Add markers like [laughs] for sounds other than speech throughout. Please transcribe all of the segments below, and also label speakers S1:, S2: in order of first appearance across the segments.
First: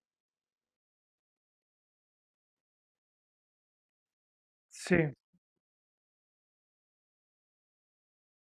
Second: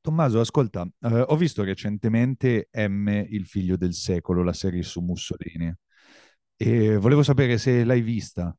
S1: Tommaso, ascolta, ho visto recentemente M, Il figlio del secolo, la serie su
S2: Sì.
S1: Mussolini, e volevo sapere se l'hai vista.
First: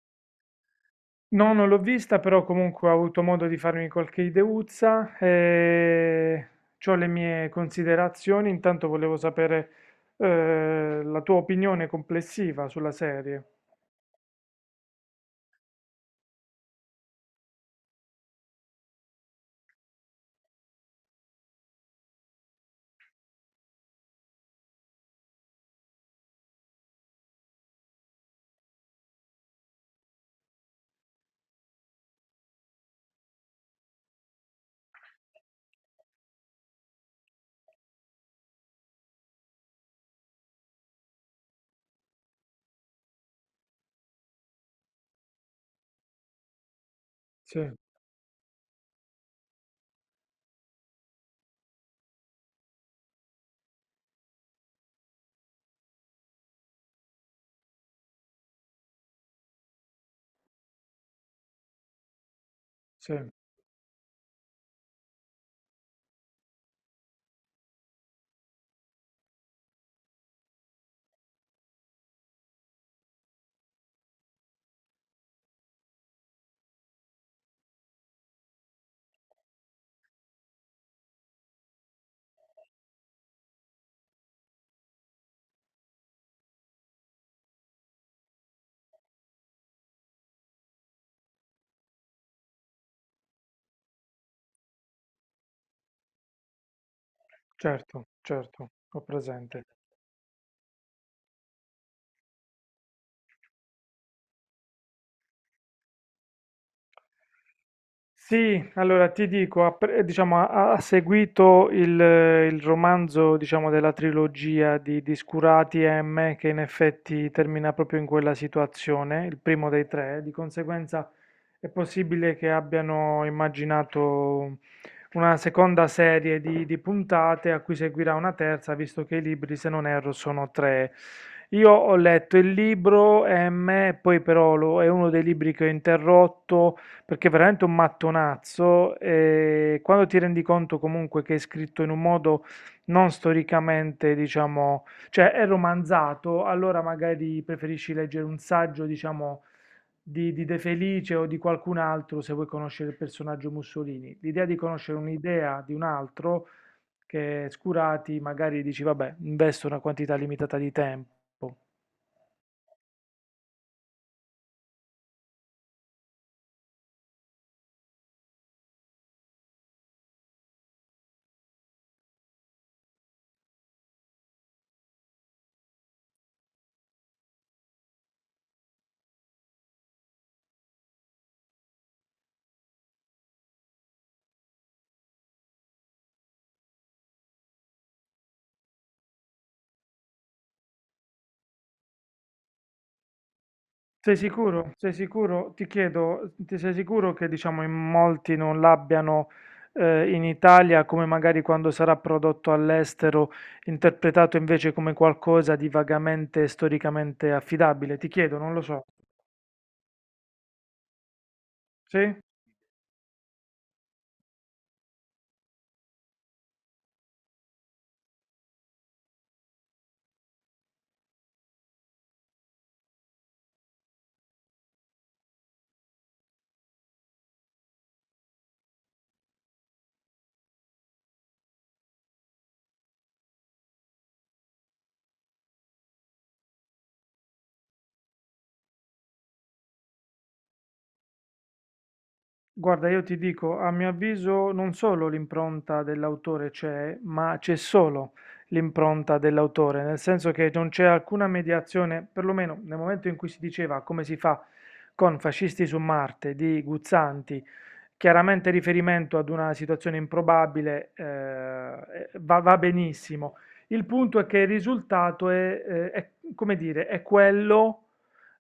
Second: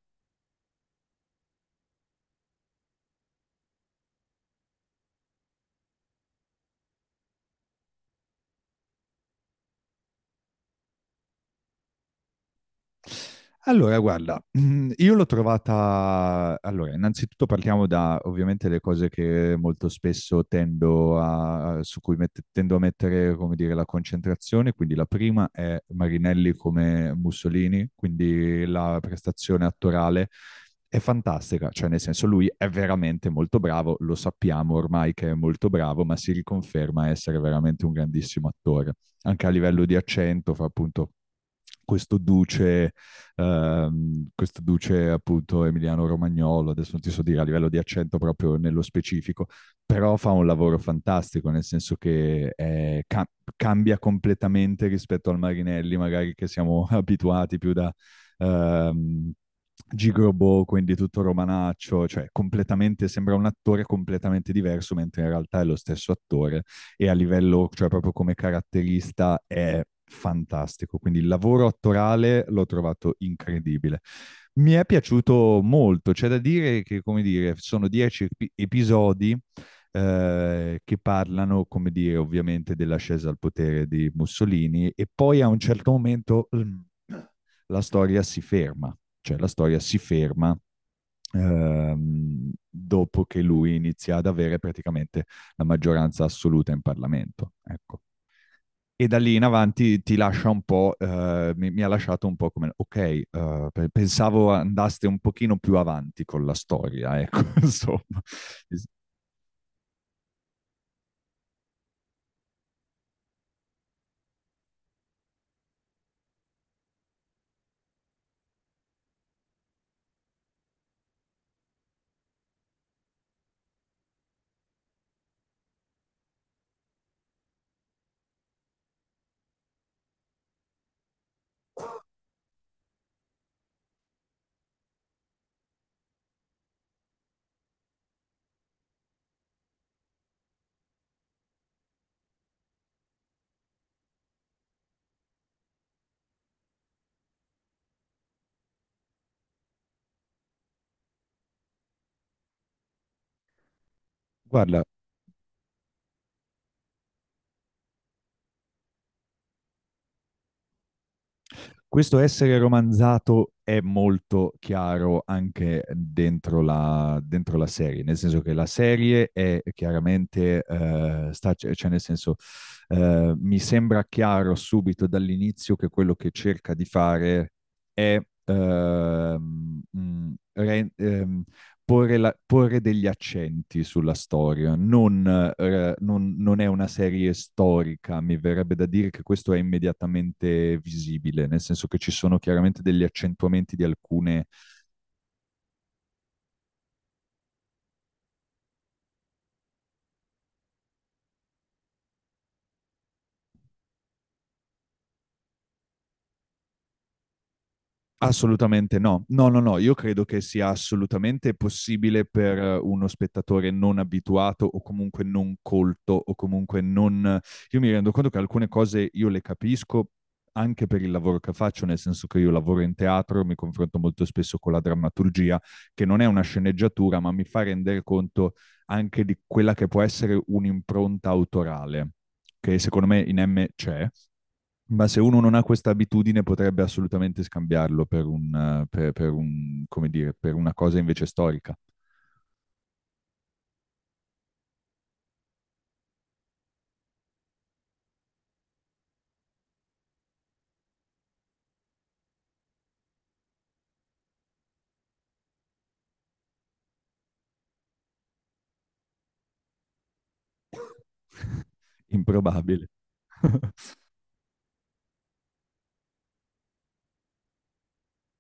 S2: No, non l'ho vista, però comunque ho avuto modo di farmi qualche ideuzza e c'ho le mie considerazioni. Intanto volevo sapere la tua opinione complessiva sulla serie.
S1: Allora, guarda, io l'ho trovata. Allora, innanzitutto parliamo da, ovviamente, le cose che molto spesso tendo a, su cui tendo a mettere, come dire, la concentrazione. Quindi la prima è Marinelli come Mussolini, quindi la prestazione attorale è fantastica, cioè nel senso lui è veramente molto bravo, lo sappiamo ormai che è molto bravo, ma si riconferma essere veramente un grandissimo attore, anche a livello di accento, fa appunto questo duce questo duce appunto Emiliano Romagnolo, adesso non ti so dire a
S2: Sì,
S1: livello di accento proprio nello specifico, però fa un lavoro fantastico, nel senso che cambia completamente rispetto al Marinelli, magari che siamo [laughs] abituati più da... ehm, Gigrobo, quindi tutto romanaccio, cioè completamente
S2: sì,
S1: sembra un attore completamente diverso, mentre in realtà è lo stesso attore e a livello, cioè proprio come caratterista è fantastico. Quindi il lavoro attorale l'ho trovato incredibile. Mi è piaciuto molto, c'è da dire che, come dire, sono 10 episodi che parlano, come dire, ovviamente dell'ascesa al potere di Mussolini e poi a un certo momento, la storia si ferma, cioè la storia si ferma dopo che lui inizia ad avere praticamente la maggioranza assoluta in Parlamento. Ecco.
S2: certo, certo, ho
S1: E da lì in
S2: presente.
S1: avanti ti lascia un po', mi ha lasciato un po' come, ok, pensavo andaste un pochino più avanti con la storia, ecco, [laughs] insomma.
S2: Sì, allora ti dico, diciamo, ha seguito il romanzo, diciamo, della trilogia di Scurati e M, che in effetti termina proprio in quella situazione, il primo dei tre, di conseguenza è possibile che abbiano immaginato una seconda serie di puntate a cui seguirà una terza, visto che i libri, se non erro, sono tre. Io ho letto il libro M, poi però è uno dei libri che ho interrotto perché è veramente un mattonazzo e quando ti rendi conto comunque che è scritto in un modo non storicamente, diciamo, cioè è romanzato, allora magari preferisci leggere un saggio, diciamo, di De Felice o di qualcun altro se vuoi conoscere il personaggio Mussolini. L'idea di
S1: Guarda,
S2: conoscere un'idea di un altro che Scurati magari dici, vabbè, investo una quantità limitata di tempo.
S1: questo essere romanzato è molto chiaro anche dentro la serie, nel senso che la serie è chiaramente, cioè, nel senso, mi sembra chiaro subito dall'inizio che quello che cerca di fare è porre degli accenti sulla storia. Non è una serie storica, mi verrebbe da dire che questo è immediatamente visibile, nel senso che ci sono chiaramente degli accentuamenti di
S2: Sei
S1: alcune.
S2: sicuro? Sei sicuro? Ti chiedo, ti sei sicuro che diciamo in molti non l'abbiano in Italia come magari quando sarà prodotto all'estero, interpretato invece come qualcosa di vagamente storicamente affidabile? Ti chiedo, non lo so.
S1: Assolutamente no. No, no, no, io credo che sia assolutamente
S2: Sì?
S1: possibile per uno spettatore non abituato o comunque non colto o comunque non. Io mi rendo conto che alcune cose io le capisco anche per il lavoro che faccio, nel senso che io lavoro in teatro, mi confronto molto spesso con la drammaturgia, che non è una sceneggiatura, ma mi fa rendere conto anche di quella che può essere un'impronta autorale, che secondo me in M c'è, ma se uno non ha questa abitudine potrebbe assolutamente scambiarlo per un- come dire, per una cosa invece storica.
S2: Guarda, io ti dico, a mio avviso non solo l'impronta dell'autore c'è, ma c'è solo l'impronta dell'autore, nel senso che non c'è alcuna mediazione, perlomeno nel momento in cui si diceva come si fa con Fascisti su Marte di Guzzanti, chiaramente riferimento ad una situazione improbabile,
S1: [laughs]
S2: va
S1: Improbabile.
S2: benissimo.
S1: [laughs]
S2: Il punto è che il risultato è, come dire, è quello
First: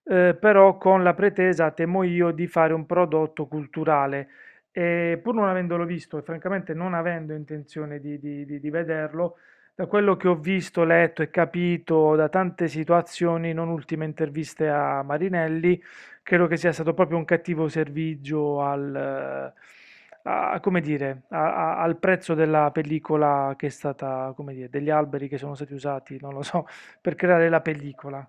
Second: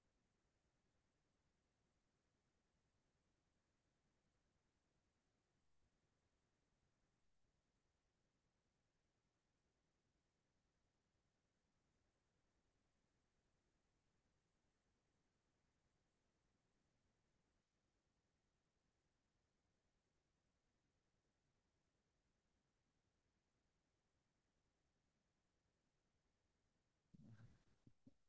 S2: eh, però con la pretesa, temo io, di fare un prodotto culturale. E pur non avendolo visto e francamente non avendo intenzione di vederlo, da quello che ho visto, letto e capito da tante situazioni, non ultime interviste a Marinelli, credo che sia stato proprio un cattivo servizio al, come dire, al prezzo della pellicola che è stata, come dire, degli alberi che sono stati usati, non lo so, [laughs] per creare la pellicola.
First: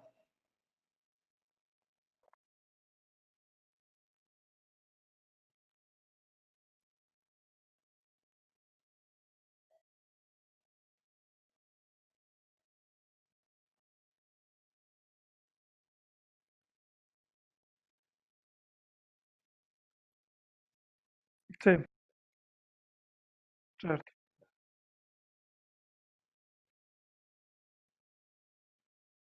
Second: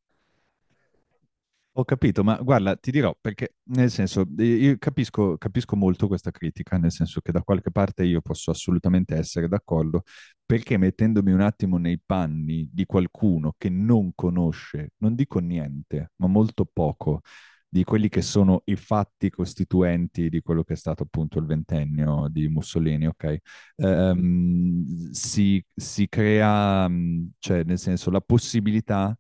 S1: Ho capito, ma guarda, ti dirò perché, nel senso, io capisco molto questa critica, nel senso che da qualche parte io posso assolutamente essere d'accordo, perché mettendomi un attimo nei panni di qualcuno che non conosce, non dico niente, ma molto poco, di quelli che sono i fatti costituenti di quello che è stato appunto il
S2: Sì,
S1: ventennio di Mussolini, ok?
S2: certo.
S1: Si crea, cioè, nel senso, la possibilità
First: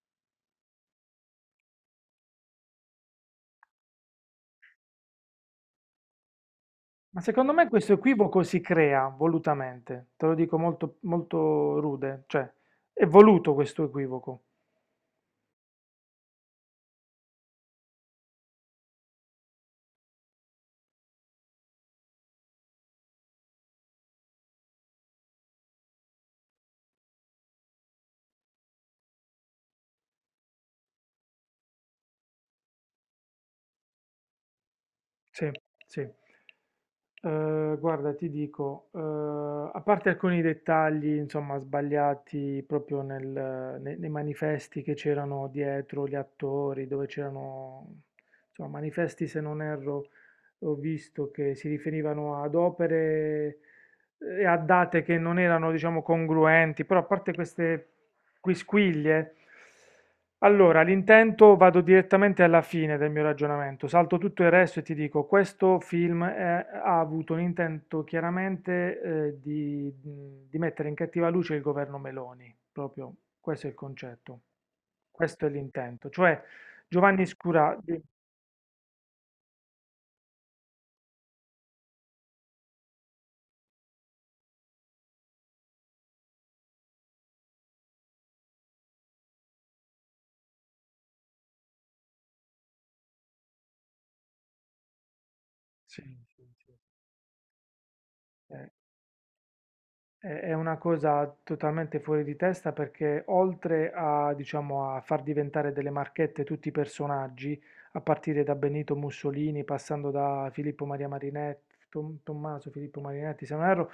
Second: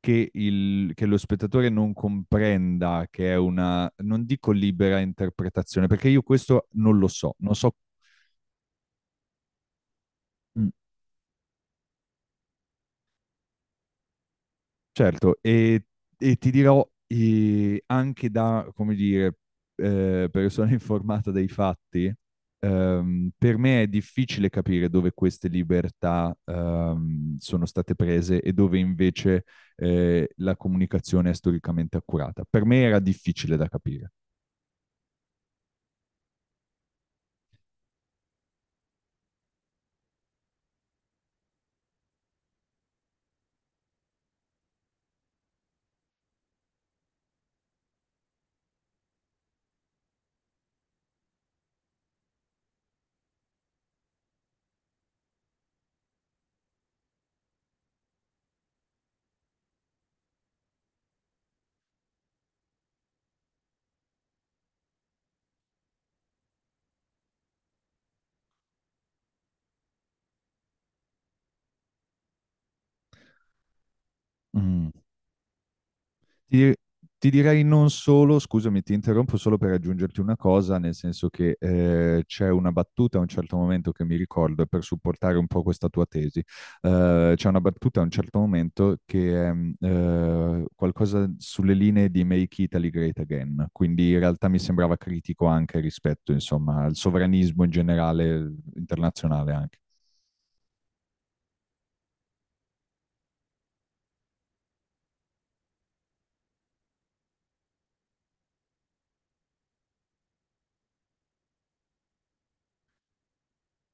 S1: che, che lo spettatore non comprenda che è una, non dico libera interpretazione, perché io questo non lo
S2: Ma
S1: so,
S2: secondo
S1: non
S2: me
S1: so.
S2: questo equivoco si crea volutamente, te lo dico
S1: Mm.
S2: molto, molto rude, cioè è voluto questo equivoco.
S1: Certo, e ti dirò anche da, come dire, persona [laughs] informata dei fatti, per me è difficile capire dove queste libertà sono state prese e dove invece la comunicazione è storicamente accurata. Per me era difficile da capire.
S2: Sì, sì. Guarda, ti dico, a parte alcuni dettagli, insomma, sbagliati proprio nel ne nei manifesti che c'erano dietro gli attori, dove c'erano, insomma, manifesti, se non erro, ho visto che si riferivano ad opere e a date che non erano, diciamo, congruenti, però a parte queste quisquilie? Allora, l'intento, vado direttamente alla fine del mio ragionamento, salto tutto il resto e ti dico, questo film ha avuto un intento chiaramente eh, di, di mettere in cattiva luce il governo Meloni, proprio questo è il concetto,
S1: Mm.
S2: questo è l'intento, cioè
S1: Ti,
S2: Giovanni
S1: ti direi
S2: Scura...
S1: non solo, scusami, ti interrompo solo per aggiungerti una cosa, nel senso che c'è una battuta a un certo momento che mi ricordo e per supportare un po' questa tua tesi. C'è una battuta a un certo momento che è qualcosa sulle linee di Make Italy Great Again, quindi in realtà mi sembrava critico anche
S2: Sì,
S1: rispetto,
S2: sì, sì.
S1: insomma, al sovranismo in generale,
S2: Eh,
S1: internazionale anche,
S2: è una cosa totalmente fuori di testa perché, oltre a, diciamo, a far diventare delle marchette tutti i personaggi, a partire da Benito Mussolini, passando da Filippo Maria Marinetti, Tommaso Filippo Marinetti, se non erro,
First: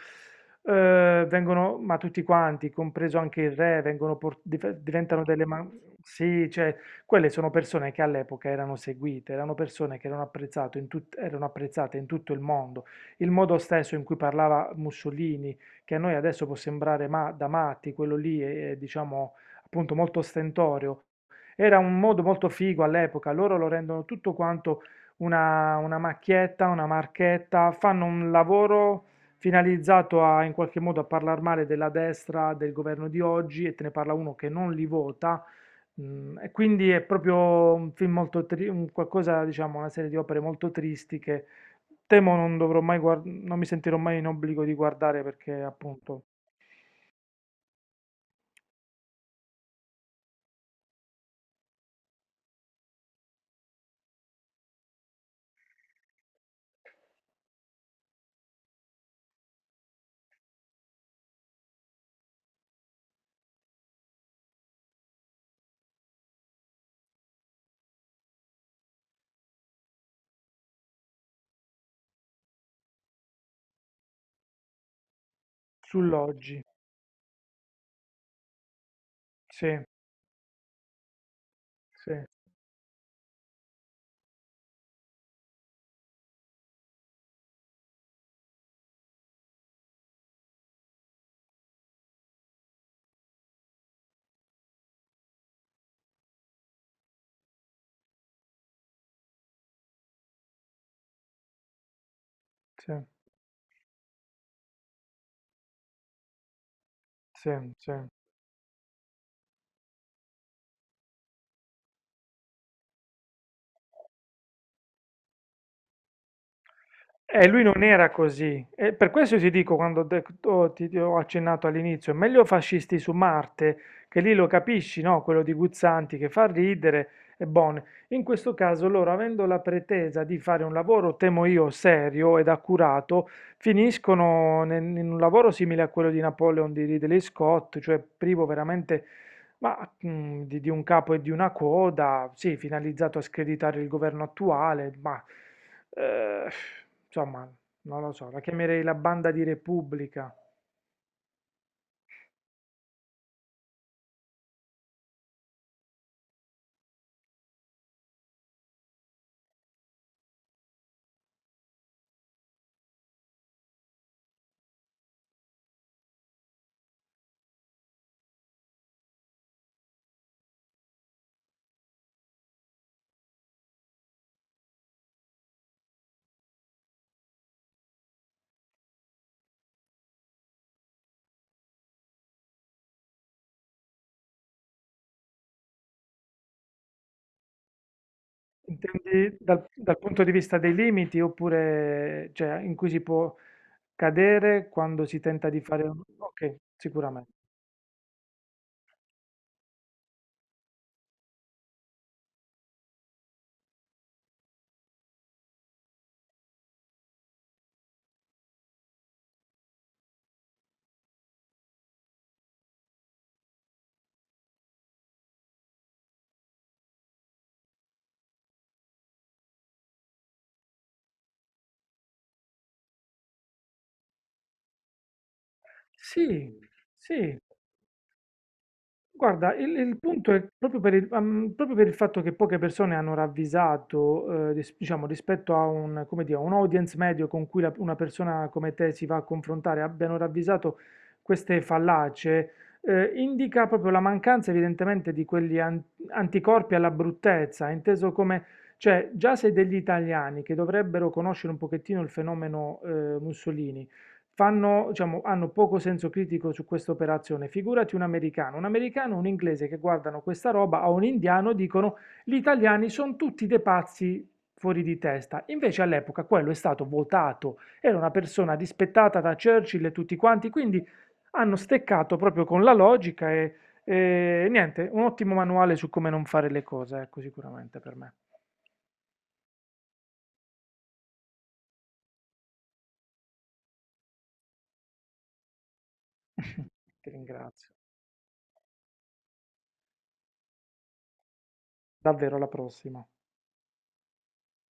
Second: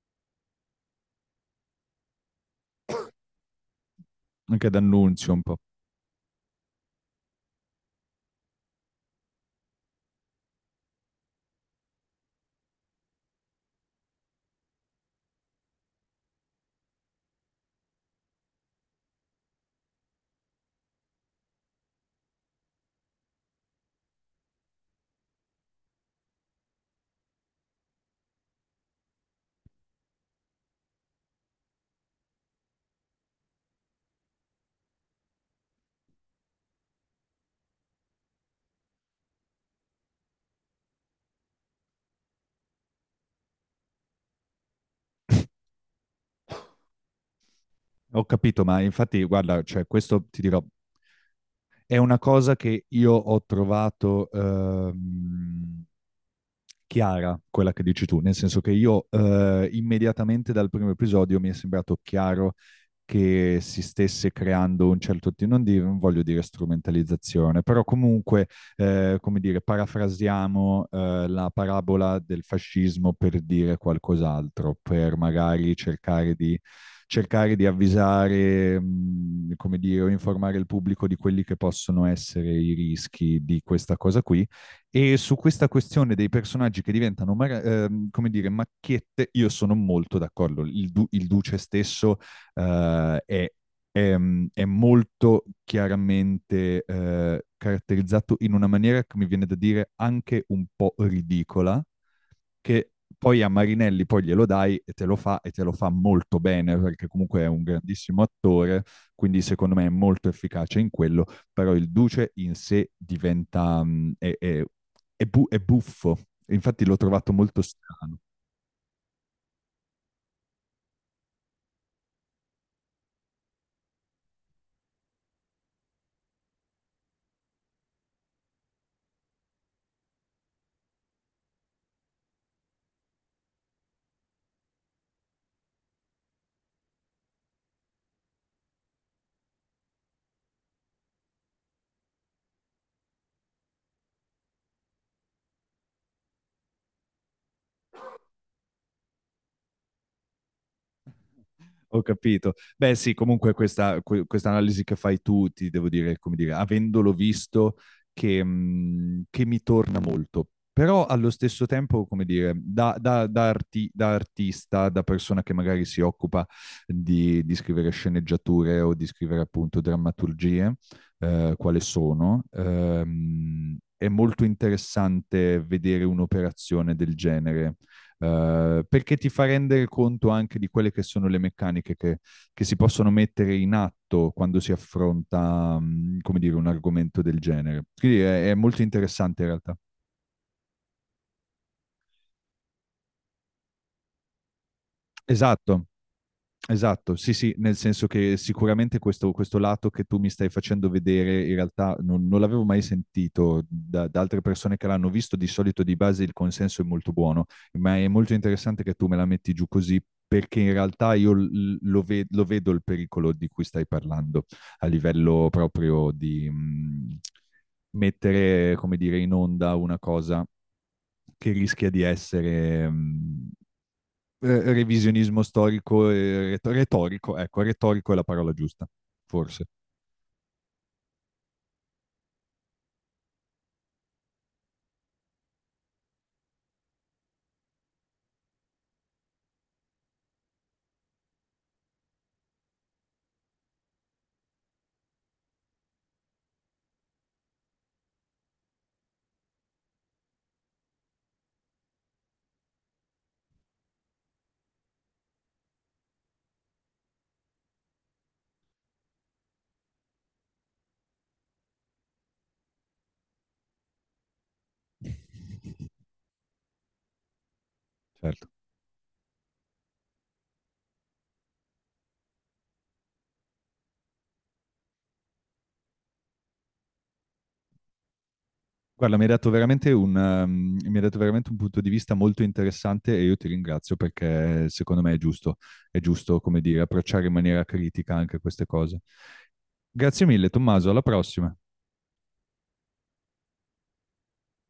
S2: vengono, ma tutti quanti, compreso anche il re,
S1: anche
S2: diventano
S1: D'Annunzio un
S2: delle...
S1: po'.
S2: Sì, cioè, quelle sono persone che all'epoca erano seguite, erano persone che erano apprezzato in tut- erano apprezzate in tutto il mondo. Il modo stesso in cui parlava Mussolini, che a noi adesso può sembrare da matti, quello lì è, diciamo, appunto, molto ostentorio. Era un modo molto figo all'epoca, loro lo rendono tutto quanto una macchietta, una marchetta, fanno un lavoro finalizzato a, in qualche modo, a parlare male della destra, del governo di oggi, e te ne parla uno che non li vota. E quindi è proprio un film molto un qualcosa, diciamo, una serie di opere molto tristi che temo non dovrò mai non mi sentirò mai in obbligo di guardare, perché appunto
S1: Ho capito, ma infatti, guarda, cioè, questo ti dirò, è una cosa che io ho trovato chiara, quella che dici tu, nel senso che io immediatamente dal primo episodio mi è sembrato chiaro che si stesse creando un certo tipo, non, non voglio dire strumentalizzazione, però comunque, come dire, parafrasiamo la parabola del fascismo per dire qualcos'altro, per magari
S2: sull'oggi.
S1: cercare di avvisare,
S2: Sì,
S1: come dire, o informare il pubblico di quelli che possono
S2: sì,
S1: essere i rischi di questa cosa qui. E su questa questione dei personaggi che diventano, come dire, macchiette, io sono molto d'accordo. Il duce stesso eh, è, è, è molto chiaramente caratterizzato in una maniera che mi viene da dire anche un po' ridicola, che
S2: sì,
S1: poi a Marinelli poi glielo dai e te lo fa e te lo fa molto bene perché comunque è
S2: sì,
S1: un
S2: sì.
S1: grandissimo attore, quindi secondo me è molto efficace in quello, però il Duce in sé diventa... è bu- è buffo, infatti l'ho trovato
S2: E
S1: molto
S2: lui non era
S1: strano.
S2: così. E per questo ti dico, quando ti ho accennato all'inizio, è meglio Fascisti su Marte, che lì lo capisci, no? Quello di Guzzanti che fa ridere, e buono. In questo caso loro, avendo la pretesa di fare un lavoro, temo io, serio ed accurato, finiscono in un lavoro simile a quello di Napoleon di Ridley Scott, cioè privo veramente ma, di un capo e di una coda, sì, finalizzato a screditare il governo attuale, ma... Ehm, insomma, non lo so, la chiamerei la banda di Repubblica.
S1: Ho capito. Beh, sì, comunque questa questa analisi che fai tu, ti devo dire, come dire, avendolo visto, che mi torna molto. Però allo stesso tempo, come dire, da artista, da persona che magari si occupa di scrivere sceneggiature o di scrivere appunto drammaturgie, quale sono, è molto interessante vedere un'operazione del genere perché ti fa rendere conto anche di quelle che sono le meccaniche che, si possono mettere in atto quando si affronta, come dire, un argomento del genere. Quindi è molto
S2: Intendi
S1: interessante in
S2: dal,
S1: realtà.
S2: dal punto di vista dei limiti, oppure, cioè, in cui si può cadere quando si tenta di fare
S1: Esatto,
S2: un... Ok,
S1: Esatto,
S2: sicuramente.
S1: sì, sì, nel senso che sicuramente questo lato che tu mi stai facendo vedere in realtà non l'avevo mai sentito da altre persone che l'hanno visto, di solito di base il consenso è molto buono, ma è molto interessante che tu me la metti giù così perché in realtà io lo vedo il pericolo di cui stai parlando a livello proprio di mettere, come dire, in onda una cosa che rischia di essere revisionismo storico e
S2: Sì,
S1: retorico,
S2: sì,
S1: ecco, retorico è la parola giusta,
S2: guarda,
S1: forse.
S2: il punto è proprio per proprio per il fatto che poche persone hanno ravvisato, diciamo, rispetto a come dire, un audience medio con cui una persona come te si va a confrontare, abbiano ravvisato queste fallacie, indica proprio la mancanza evidentemente di quegli anticorpi alla bruttezza, inteso come, cioè, già se degli italiani che dovrebbero conoscere un pochettino il fenomeno, Mussolini, fanno, diciamo, hanno poco senso critico su questa operazione. Figurati un americano, un inglese che guardano questa roba, o un indiano dicono gli italiani sono tutti dei pazzi fuori di testa. Invece all'epoca quello è stato votato, era una
S1: Certo.
S2: persona rispettata da Churchill e tutti quanti, quindi hanno steccato proprio con la logica e niente, un ottimo manuale su come non fare le cose, ecco, sicuramente per me.
S1: Guarda, mi hai dato veramente un punto di vista molto interessante e io ti ringrazio perché secondo me è giusto, come dire,
S2: Ti
S1: approcciare in maniera
S2: ringrazio.
S1: critica anche queste cose. Grazie mille, Tommaso, alla prossima.
S2: Davvero, alla prossima.